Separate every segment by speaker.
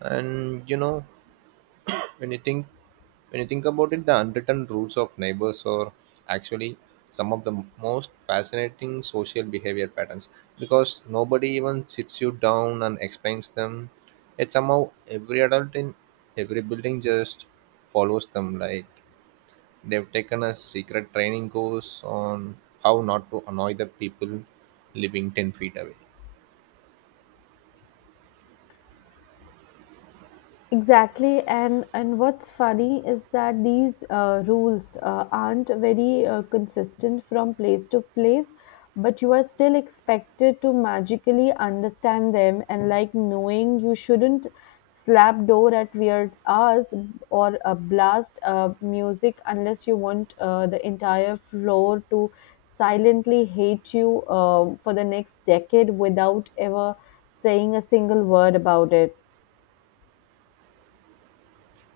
Speaker 1: And when you think when you think about it, the unwritten rules of neighbors are actually some of the most fascinating social behavior patterns, because nobody even sits you down and explains them, yet somehow every adult in every building just follows them like they've taken a secret training course on how not to annoy the people living 10 feet away.
Speaker 2: Exactly, and what's funny is that these rules aren't very consistent from place to place, but you are still expected to magically understand them, and like knowing you shouldn't slap door at weird hours or blast music unless you want the entire floor to silently hate you for the next decade without ever saying a single word about it.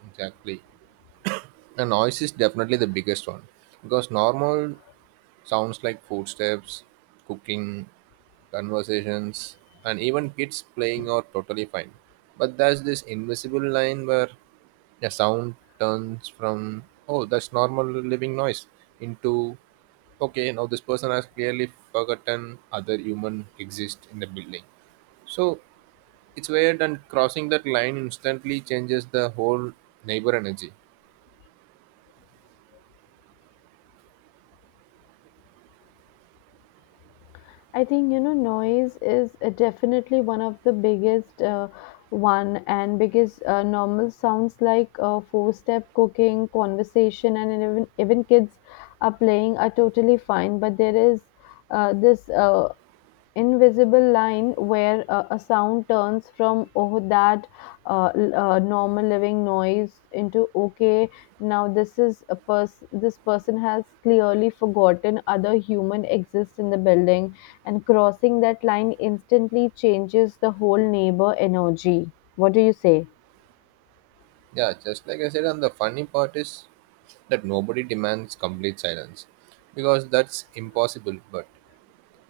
Speaker 1: Exactly. And noise is definitely the biggest one, because normal sounds like footsteps, cooking, conversations, and even kids playing are totally fine. But there's this invisible line where a sound turns from, oh, that's normal living noise, into, okay, now this person has clearly forgotten other human exist in the building. So it's weird, and crossing that line instantly changes the whole neighbor energy.
Speaker 2: I think noise is definitely one of the biggest one, and because normal sounds like four step cooking conversation and even kids are playing are totally fine, but there is this invisible line where a sound turns from, oh, that normal living noise, into okay, now this person has clearly forgotten other human exists in the building, and crossing that line instantly changes the whole neighbor energy. What do you say?
Speaker 1: Yeah, just like I said, and the funny part is that nobody demands complete silence because that's impossible. But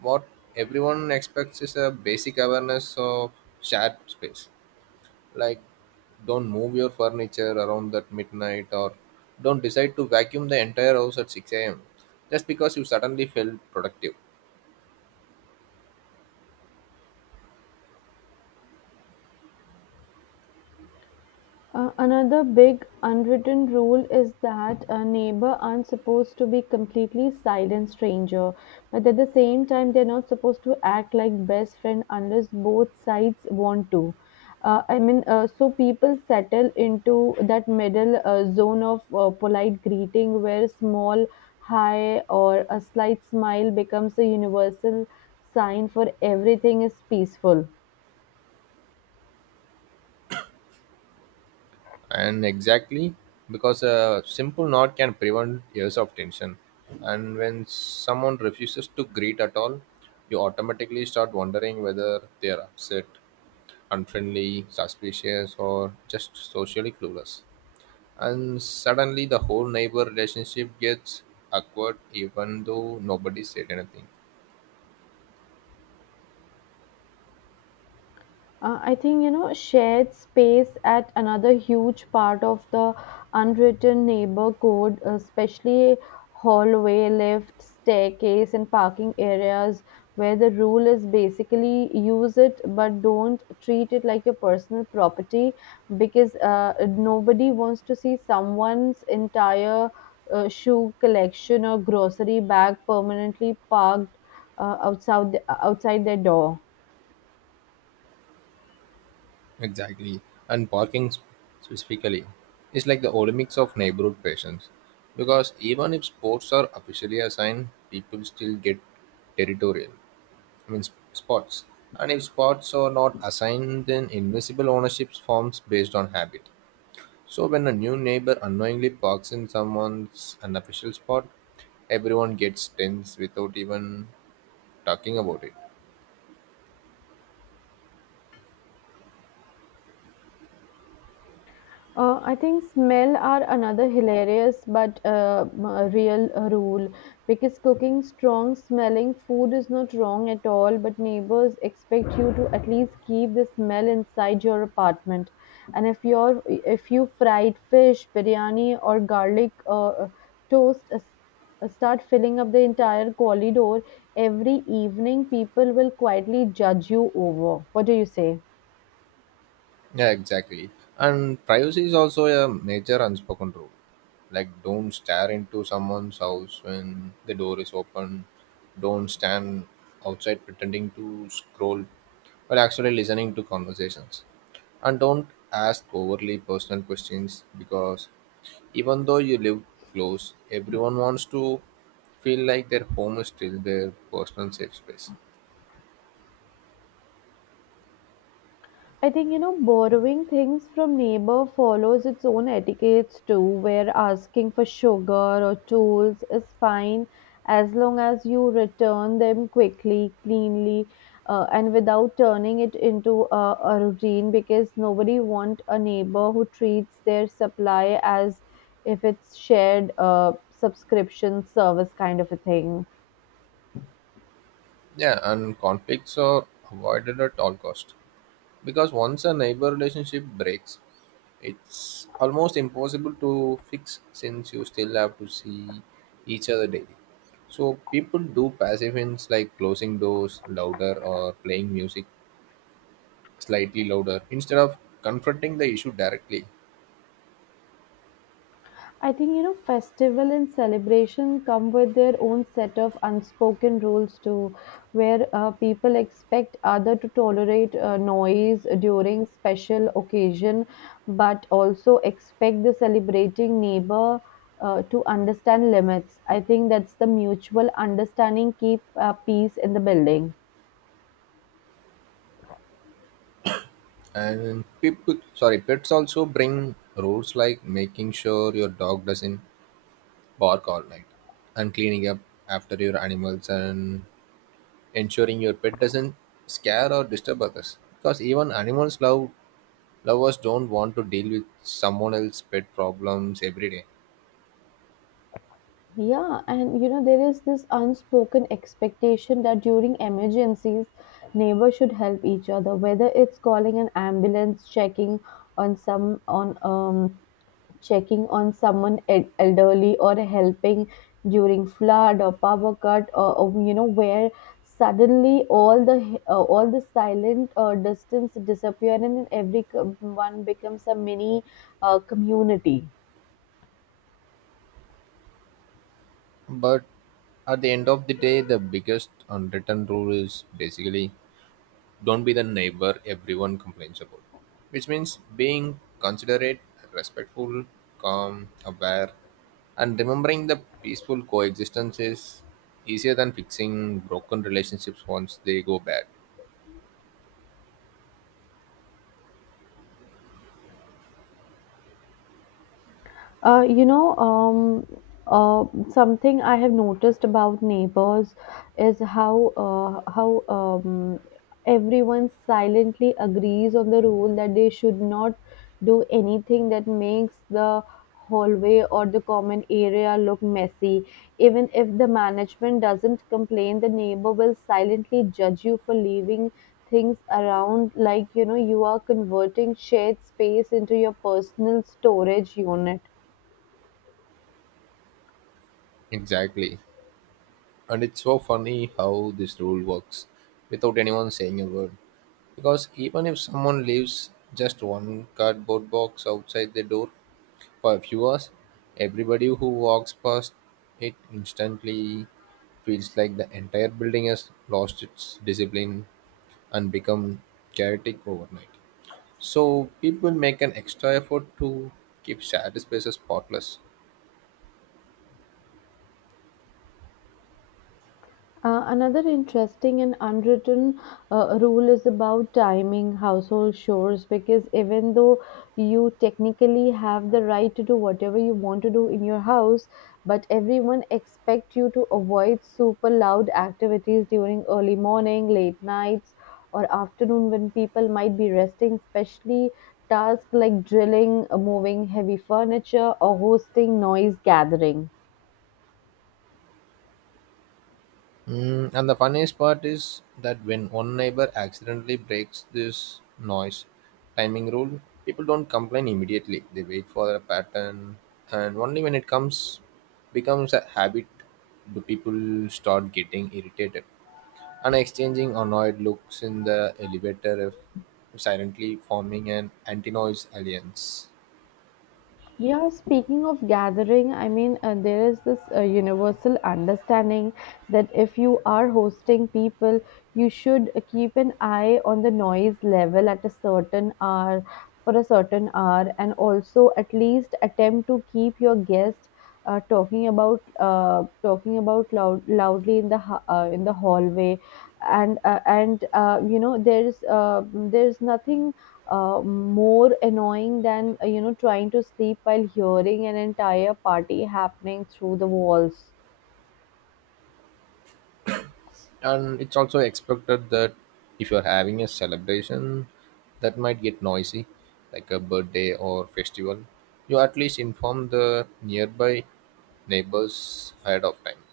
Speaker 1: what everyone expects is a basic awareness of shared space, like don't move your furniture around at midnight, or don't decide to vacuum the entire house at 6 a.m. just because you suddenly felt productive.
Speaker 2: Another big unwritten rule is that a neighbor aren't supposed to be completely silent stranger, but at the same time they're not supposed to act like best friend unless both sides want to. So people settle into that middle zone of polite greeting where small hi or a slight smile becomes a universal sign for everything is peaceful.
Speaker 1: And exactly, because a simple nod can prevent years of tension, and when someone refuses to greet at all, you automatically start wondering whether they are upset, unfriendly, suspicious, or just socially clueless. And suddenly the whole neighbor relationship gets awkward, even though nobody said anything.
Speaker 2: I think shared space at another huge part of the unwritten neighbor code, especially hallway, lift, staircase, and parking areas, where the rule is basically use it but don't treat it like your personal property, because nobody wants to see someone's entire shoe collection or grocery bag permanently parked outside their door.
Speaker 1: Exactly. And parking specifically is like the Olympics of neighborhood patients. Because even if sports are officially assigned, people still get territorial. I mean, spots. And if spots are not assigned, then invisible ownership forms based on habit. So when a new neighbor unknowingly parks in someone's unofficial spot, everyone gets tense without even talking about it.
Speaker 2: I think smell are another hilarious but real rule, because cooking strong smelling food is not wrong at all, but neighbors expect you to at least keep the smell inside your apartment. And if you fried fish, biryani, or garlic toast start filling up the entire corridor every evening, people will quietly judge you over. What do you say?
Speaker 1: Yeah, exactly. And privacy is also a major unspoken rule. Like, don't stare into someone's house when the door is open. Don't stand outside pretending to scroll while actually listening to conversations. And don't ask overly personal questions, because even though you live close, everyone wants to feel like their home is still their personal safe space.
Speaker 2: I think borrowing things from neighbor follows its own etiquettes too, where asking for sugar or tools is fine as long as you return them quickly, cleanly, and without turning it into a routine. Because nobody want a neighbor who treats their supply as if it's shared subscription service kind of a thing.
Speaker 1: Yeah, and conflicts are avoided at all cost, because once a neighbor relationship breaks, it's almost impossible to fix, since you still have to see each other daily. So people do passive hints like closing doors louder or playing music slightly louder, instead of confronting the issue directly.
Speaker 2: I think festival and celebration come with their own set of unspoken rules too, where people expect other to tolerate noise during special occasion, but also expect the celebrating neighbor to understand limits. I think that's the mutual understanding keep peace in the building.
Speaker 1: And people, sorry, pets also bring rules like making sure your dog doesn't bark all night, and cleaning up after your animals, and ensuring your pet doesn't scare or disturb others, because even animals lovers don't want to deal with someone else's pet problems every day.
Speaker 2: Yeah, and you know, there is this unspoken expectation that during emergencies, neighbors should help each other, whether it's calling an ambulance, on some on um checking on someone elderly, or helping during flood or power cut, or you know, where suddenly all the silent distance disappear, and every one becomes a mini community.
Speaker 1: But at the end of the day, the biggest unwritten rule is basically don't be the neighbor everyone complains about, which means being considerate, respectful, calm, aware, and remembering the peaceful coexistence is easier than fixing broken relationships once they go bad.
Speaker 2: Uh, you know, um, uh, Something I have noticed about neighbors is how everyone silently agrees on the rule that they should not do anything that makes the hallway or the common area look messy. Even if the management doesn't complain, the neighbor will silently judge you for leaving things around, like you know you are converting shared space into your personal storage unit.
Speaker 1: Exactly. And it's so funny how this rule works without anyone saying a word. Because even if someone leaves just one cardboard box outside the door for a few hours, everybody who walks past it instantly feels like the entire building has lost its discipline and become chaotic overnight. So people make an extra effort to keep shared spaces spotless.
Speaker 2: Another interesting and unwritten rule is about timing household chores, because even though you technically have the right to do whatever you want to do in your house, but everyone expects you to avoid super loud activities during early morning, late nights, or afternoon when people might be resting, especially tasks like drilling, moving heavy furniture, or hosting noise gathering.
Speaker 1: And the funniest part is that when one neighbor accidentally breaks this noise timing rule, people don't complain immediately. They wait for a pattern, and only when it comes becomes a habit, do people start getting irritated and exchanging annoyed looks in the elevator, if silently forming an anti-noise alliance.
Speaker 2: Yeah, speaking of gathering, there is this universal understanding that if you are hosting people, you should keep an eye on the noise level at a certain hour for a certain hour, and also at least attempt to keep your guest talking about loudly in the in the hallway, and you know there's nothing more annoying than you know trying to sleep while hearing an entire party happening through the walls.
Speaker 1: And it's also expected that if you're having a celebration that might get noisy, like a birthday or festival, you at least inform the nearby neighbors ahead of time,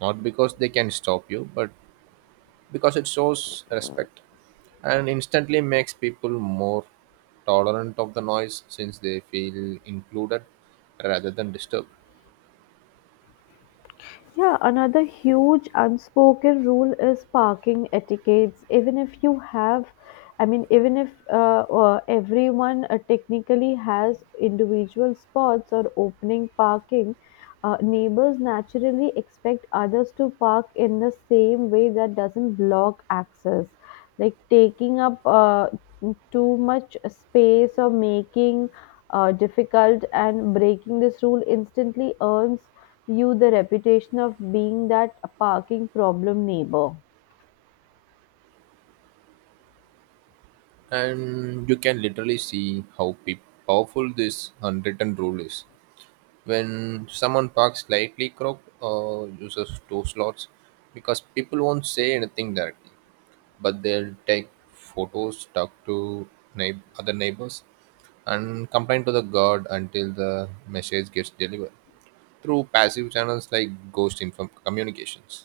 Speaker 1: not because they can stop you, but because it shows respect and instantly makes people more tolerant of the noise since they feel included rather than disturbed.
Speaker 2: Yeah, another huge unspoken rule is parking etiquettes. Even if you have, I mean, Even if everyone technically has individual spots or opening parking, neighbors naturally expect others to park in the same way that doesn't block access, like taking up too much space or making difficult, and breaking this rule instantly earns you the reputation of being that parking problem neighbor.
Speaker 1: And you can literally see how powerful this unwritten rule is when someone parks slightly crooked or uses two slots, because people won't say anything directly, but they'll take photos, talk to other neighbors, and complain to the guard until the message gets delivered through passive channels like ghost inform communications.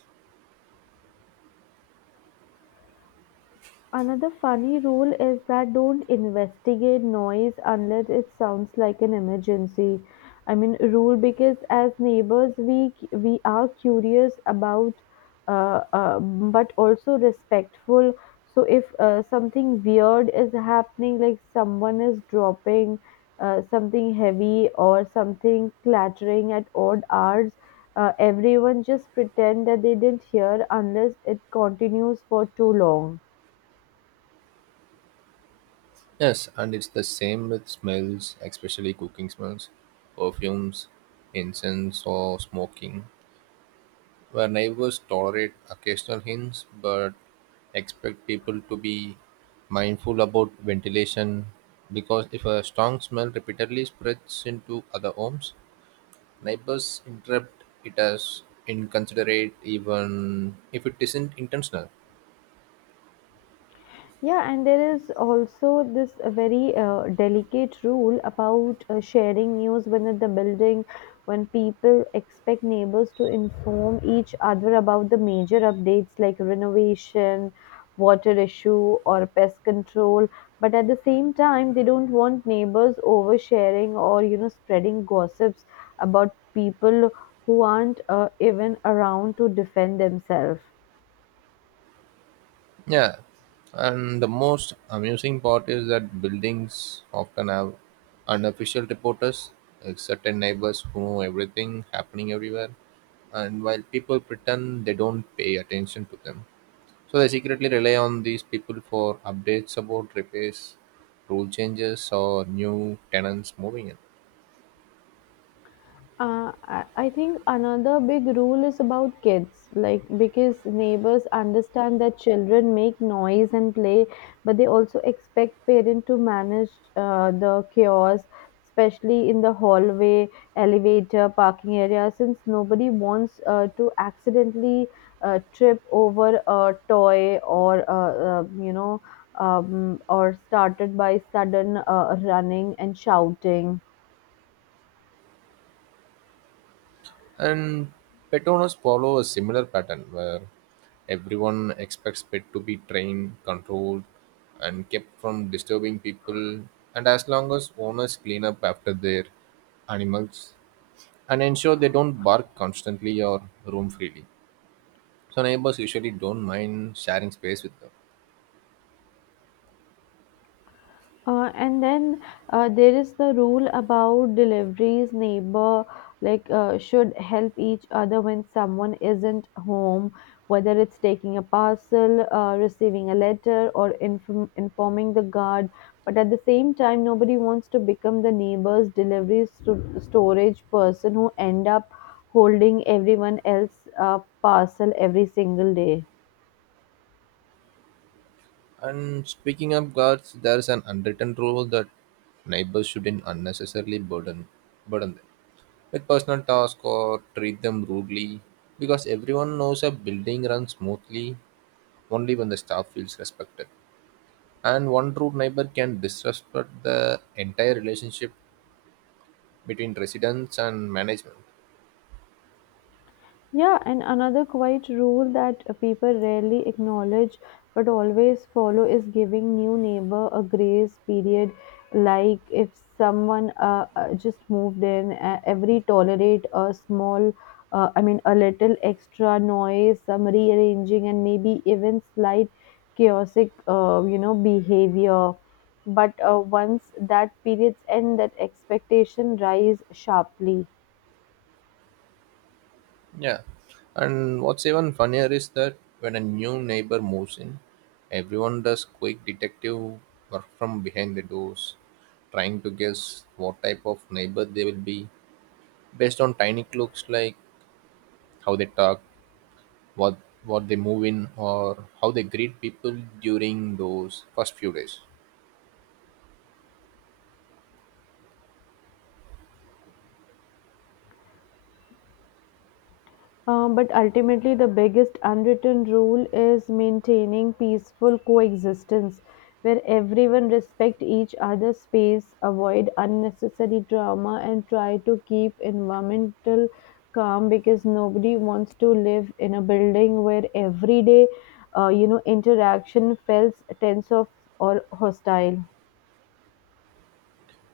Speaker 2: Another funny rule is that don't investigate noise unless it sounds like an emergency. I mean rule because as neighbors we are curious about but also respectful. So if something weird is happening, like someone is dropping something heavy or something clattering at odd hours, everyone just pretend that they didn't hear unless it continues for too long.
Speaker 1: Yes, and it's the same with smells, especially cooking smells, perfumes, incense, or smoking, where neighbors tolerate occasional hints but expect people to be mindful about ventilation, because if a strong smell repeatedly spreads into other homes, neighbors interpret it as inconsiderate even if it isn't intentional.
Speaker 2: Yeah, and there is also this very delicate rule about sharing news within the building, when people expect neighbors to inform each other about the major updates like renovation, water issue, or pest control. But at the same time, they don't want neighbors oversharing, or you know, spreading gossips about people who aren't even around to defend themselves.
Speaker 1: Yeah, and the most amusing part is that buildings often have unofficial reporters, like certain neighbors who know everything happening everywhere, and while people pretend they don't pay attention to them. So they secretly rely on these people for updates about repairs, rule changes, or new tenants moving in.
Speaker 2: I think another big rule is about kids, like because neighbors understand that children make noise and play, but they also expect parents to manage the chaos, especially in the hallway, elevator, parking area, since nobody wants to accidentally trip over a toy, or you know, or started by sudden running and shouting.
Speaker 1: And pet owners follow a similar pattern where everyone expects pet to be trained, controlled, and kept from disturbing people. And as long as owners clean up after their animals and ensure they don't bark constantly or roam freely. So neighbors usually don't mind sharing space with them.
Speaker 2: And then there is the rule about deliveries. Neighbor like should help each other when someone isn't home, whether it's taking a parcel, receiving a letter, or informing the guard. But at the same time, nobody wants to become the neighbor's delivery storage person who end up holding everyone else's parcel every single day.
Speaker 1: And speaking of guards, there's an unwritten rule that neighbors shouldn't unnecessarily burden them with personal tasks or treat them rudely, because everyone knows a building runs smoothly only when the staff feels respected, and one rude neighbor can disrupt the entire relationship between residents and management.
Speaker 2: Yeah, and another quiet rule that people rarely acknowledge but always follow is giving new neighbor a grace period. Like if someone just moved in, every tolerate a small, I mean, a little extra noise, some rearranging, and maybe even slight chaotic, you know, behavior. But once that period's end, that expectation rise sharply.
Speaker 1: Yeah, and what's even funnier is that when a new neighbor moves in, everyone does quick detective work from behind the doors, trying to guess what type of neighbor they will be based on tiny clues like how they talk, what what they move in, or how they greet people during those first few days.
Speaker 2: But ultimately, the biggest unwritten rule is maintaining peaceful coexistence, where everyone respect each other's space, avoid unnecessary drama, and try to keep environmental calm, because nobody wants to live in a building where every day, you know, interaction feels tense of or hostile.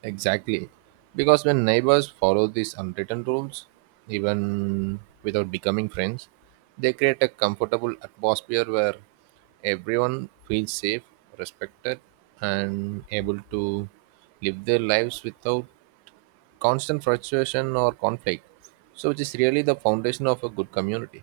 Speaker 1: Exactly, because when neighbors follow these unwritten rules, even without becoming friends, they create a comfortable atmosphere where everyone feels safe, respected, and able to live their lives without constant frustration or conflict, so which is really the foundation of a good community.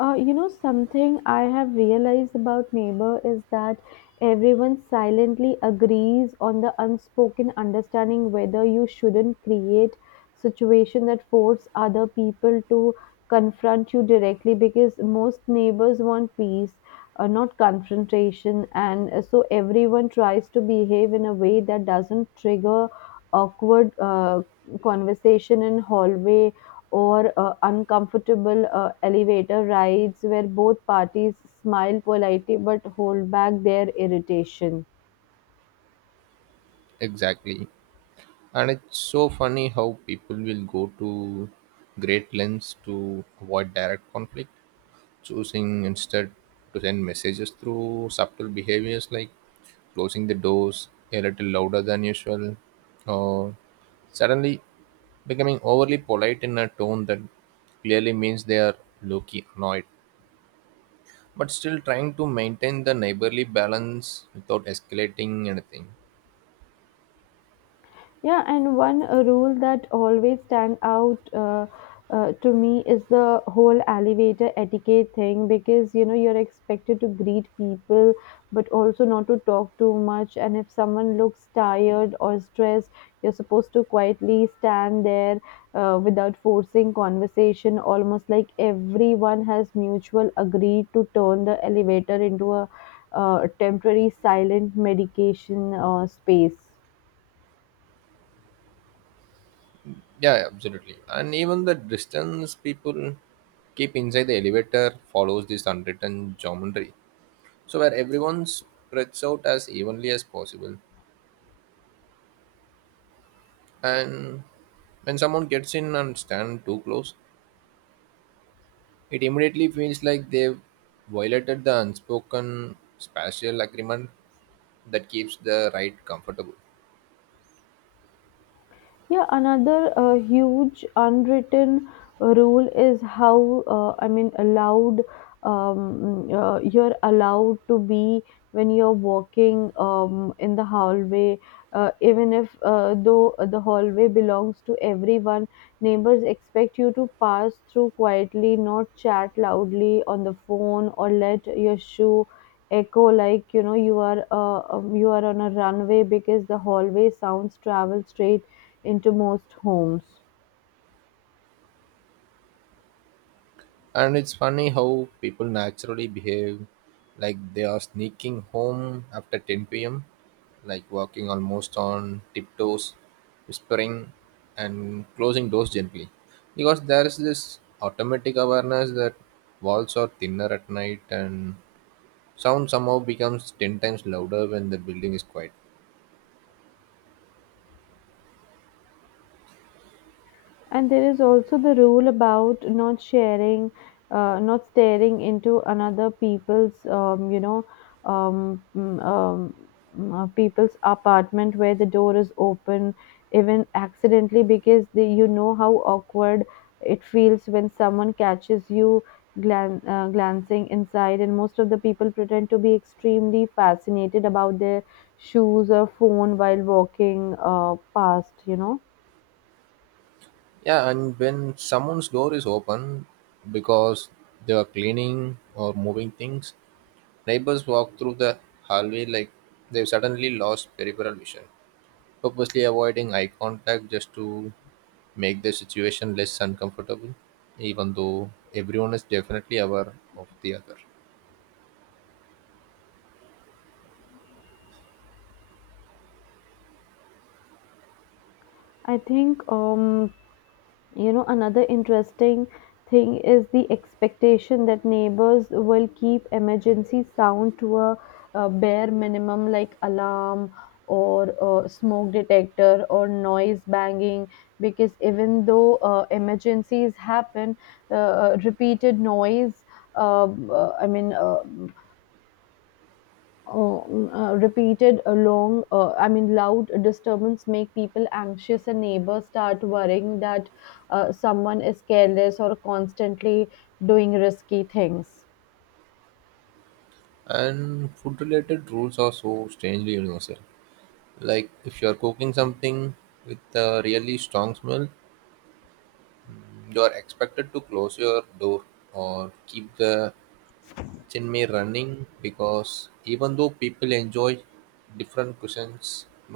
Speaker 2: Something I have realized about neighbor is that everyone silently agrees on the unspoken understanding whether you shouldn't create situation that force other people to confront you directly, because most neighbors want peace, not confrontation, and so everyone tries to behave in a way that doesn't trigger awkward conversation in hallway, or uncomfortable elevator rides where both parties smile politely but hold back their irritation.
Speaker 1: Exactly. And it's so funny how people will go to great lengths to avoid direct conflict, choosing instead to send messages through subtle behaviors like closing the doors a little louder than usual, or suddenly becoming overly polite in a tone that clearly means they are low key annoyed, but still trying to maintain the neighborly balance without escalating anything.
Speaker 2: Yeah, and one rule that always stand out to me is the whole elevator etiquette thing, because you know you're expected to greet people but also not to talk too much, and if someone looks tired or stressed you're supposed to quietly stand there without forcing conversation, almost like everyone has mutual agreed to turn the elevator into a temporary silent medication space.
Speaker 1: Yeah, yeah, absolutely. And even the distance people keep inside the elevator follows this unwritten geometry, so where everyone spreads out as evenly as possible. And when someone gets in and stand too close, it immediately feels like they've violated the unspoken spatial agreement that keeps the ride comfortable.
Speaker 2: Yeah, another huge unwritten rule is how I mean allowed you're allowed to be when you're walking in the hallway, even if though the hallway belongs to everyone, neighbors expect you to pass through quietly, not chat loudly on the phone or let your shoe echo, like you know you are on a runway, because the hallway sounds travel straight into most homes.
Speaker 1: And it's funny how people naturally behave like they are sneaking home after 10 p.m., like walking almost on tiptoes, whispering, and closing doors gently. Because there is this automatic awareness that walls are thinner at night and sound somehow becomes 10 times louder when the building is quiet.
Speaker 2: And there is also the rule about not sharing, not staring into another people's, um, mm, um, people's apartment where the door is open, even accidentally, because they, you know how awkward it feels when someone catches you glancing inside. And most of the people pretend to be extremely fascinated about their shoes or phone while walking past, you know.
Speaker 1: Yeah, and when someone's door is open because they are cleaning or moving things, neighbors walk through the hallway like they've suddenly lost peripheral vision, purposely avoiding eye contact just to make the situation less uncomfortable, even though everyone is definitely aware of the other.
Speaker 2: I think another interesting thing is the expectation that neighbors will keep emergency sound to a, bare minimum, like alarm or smoke detector or noise banging, because even though emergencies happen, repeated noise. I mean. Repeated long loud disturbance make people anxious, and neighbors start worrying that someone is careless or constantly doing risky things.
Speaker 1: And food related rules are so strangely universal. Like, if you are cooking something with a really strong smell, you are expected to close your door or keep the it's in me running, because even though people enjoy different cuisines,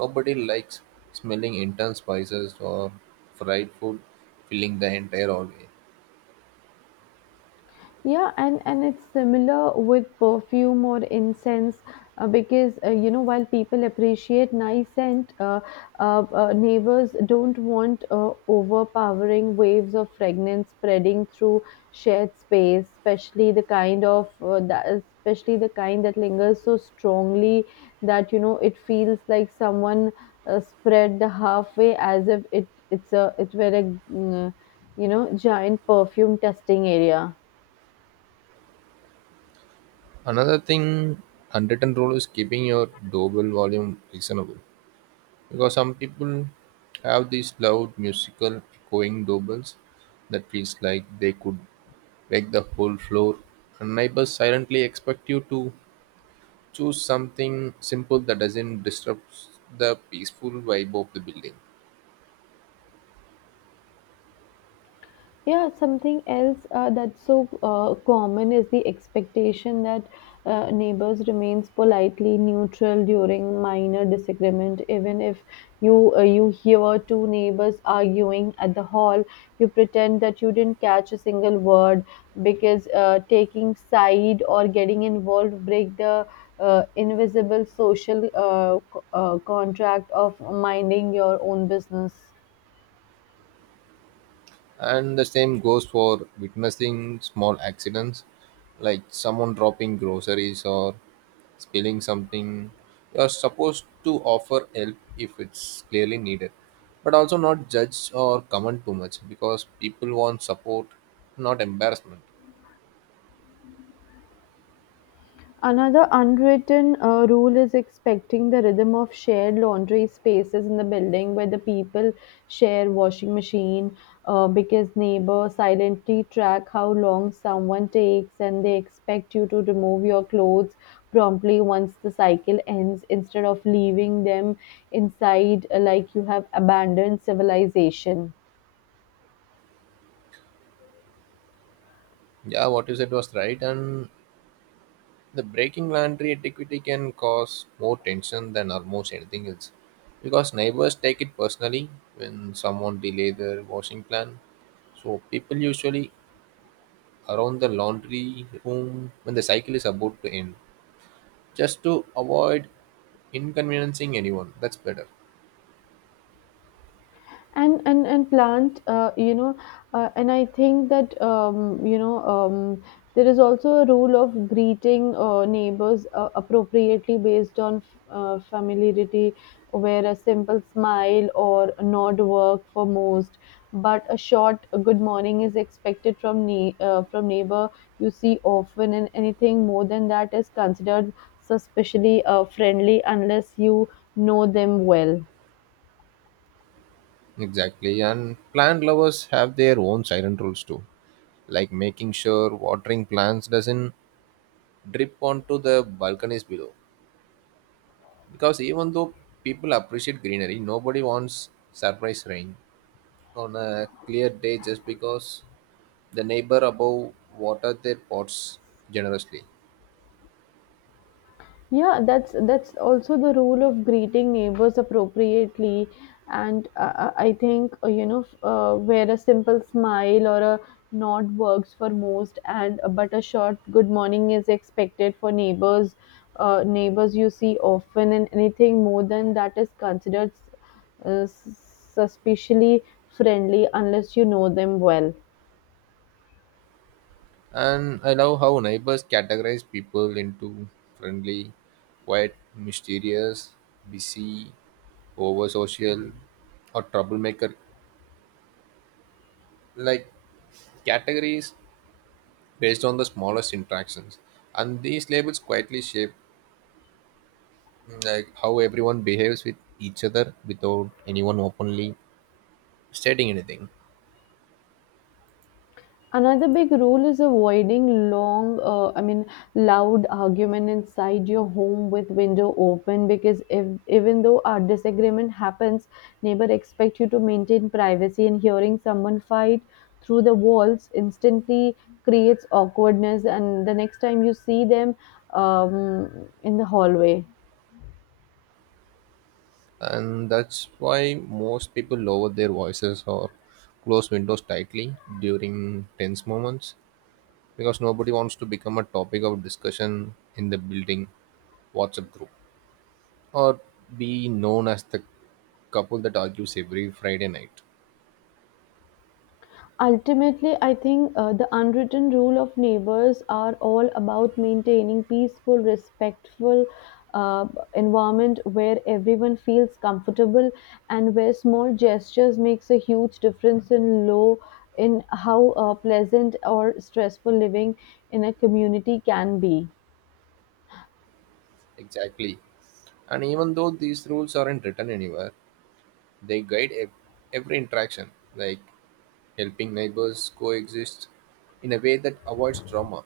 Speaker 1: nobody likes smelling intense spices or fried food filling the entire hallway.
Speaker 2: Yeah, and it's similar with perfume or incense, because you know, while people appreciate nice scent, neighbors don't want overpowering waves of fragrance spreading through shared space, especially the kind of that especially the kind that lingers so strongly that, you know, it feels like someone spread the halfway as if it were a mm, uh, you know, giant perfume testing area.
Speaker 1: Another thing, unwritten rule is keeping your doorbell volume reasonable, because some people have these loud musical echoing doorbells that feels like they could wake the whole floor, and neighbors silently expect you to choose something simple that doesn't disrupt the peaceful vibe of the building.
Speaker 2: Yeah, something else that's so common is the expectation that neighbors remains politely neutral during minor disagreement. Even if you hear two neighbors arguing at the hall, you pretend that you didn't catch a single word, because taking side or getting involved break the invisible social contract of minding your own business.
Speaker 1: And the same goes for witnessing small accidents like someone dropping groceries or spilling something. You are supposed to offer help if it's clearly needed, but also not judge or comment too much, because people want support, not embarrassment.
Speaker 2: Another unwritten rule is expecting the rhythm of shared laundry spaces in the building where the people share washing machine, because neighbors silently track how long someone takes, and they expect you to remove your clothes promptly once the cycle ends, instead of leaving them inside, like you have abandoned civilization.
Speaker 1: Yeah, what you said was right, and the breaking laundry etiquette can cause more tension than almost anything else, because neighbors take it personally when someone delay their washing plan. So people usually around the laundry room when the cycle is about to end, just to avoid inconveniencing anyone. That's better.
Speaker 2: And plant, you know, and I think that you know, there is also a rule of greeting neighbors appropriately based on familiarity, where a simple smile or nod work for most, but a short good morning is expected from from neighbor you see often, and anything more than that is considered suspiciously friendly unless you know them well.
Speaker 1: Exactly. And plant lovers have their own silent rules too, like making sure watering plants doesn't drip onto the balconies below, because even though people appreciate greenery, nobody wants surprise rain on a clear day just because the neighbor above watered their pots generously.
Speaker 2: Yeah, that's also the rule of greeting neighbors appropriately, and I think you know, where a simple smile or a nod works for most, and but a short good morning is expected for neighbors. Neighbors you see often, and anything more than that is considered suspiciously friendly unless you know them well.
Speaker 1: And I love how neighbors categorize people into friendly, quiet, mysterious, busy, over social, or troublemaker. Like categories based on the smallest interactions. And these labels quietly shape like how everyone behaves with each other without anyone openly stating anything.
Speaker 2: Another big rule is avoiding long, loud argument inside your home with window open, because if even though a disagreement happens, neighbor expect you to maintain privacy, and hearing someone fight through the walls instantly creates awkwardness and the next time you see them in the hallway.
Speaker 1: And that's why most people lower their voices or close windows tightly during tense moments, because nobody wants to become a topic of discussion in the building WhatsApp group, or be known as the couple that argues every Friday night.
Speaker 2: Ultimately, I think the unwritten rule of neighbors are all about maintaining peaceful, respectful uh, environment where everyone feels comfortable, and where small gestures makes a huge difference in low in how pleasant or stressful living in a community can be.
Speaker 1: Exactly, and even though these rules aren't written anywhere, they guide every interaction, like helping neighbors coexist in a way that avoids trauma,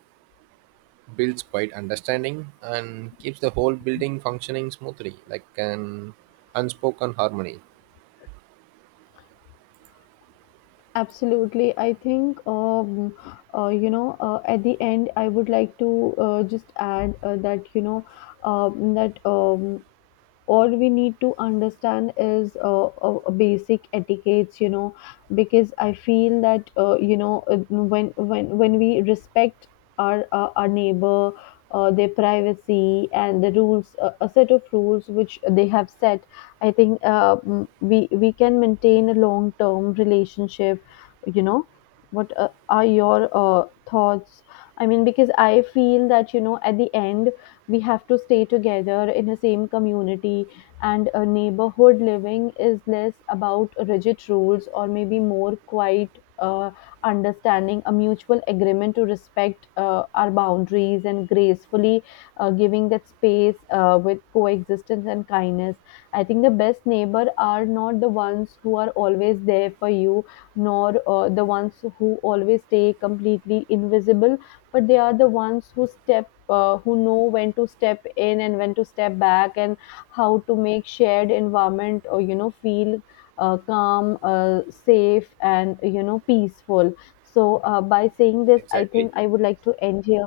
Speaker 1: builds quiet understanding, and keeps the whole building functioning smoothly, like an unspoken harmony.
Speaker 2: Absolutely. I think, you know, at the end, I would like to just add that, you know, that all we need to understand is a basic etiquettes, you know, because I feel that, you know, when when we respect our neighbor, their privacy and the rules, a set of rules which they have set, I think we can maintain a long term relationship, you know. What are your thoughts? Because I feel that, you know, at the end, we have to stay together in the same community, and a neighborhood living is less about rigid rules, or maybe more quiet understanding, a mutual agreement to respect our boundaries, and gracefully giving that space with coexistence and kindness. I think the best neighbor are not the ones who are always there for you, nor the ones who always stay completely invisible, but they are the ones who step. Who know when to step in and when to step back, and how to make shared environment, or you know, feel calm, safe, and you know, peaceful. So by saying this, I
Speaker 1: Exactly.
Speaker 2: think I would like to end here.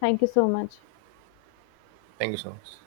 Speaker 2: Thank you so much.
Speaker 1: Thank you so much.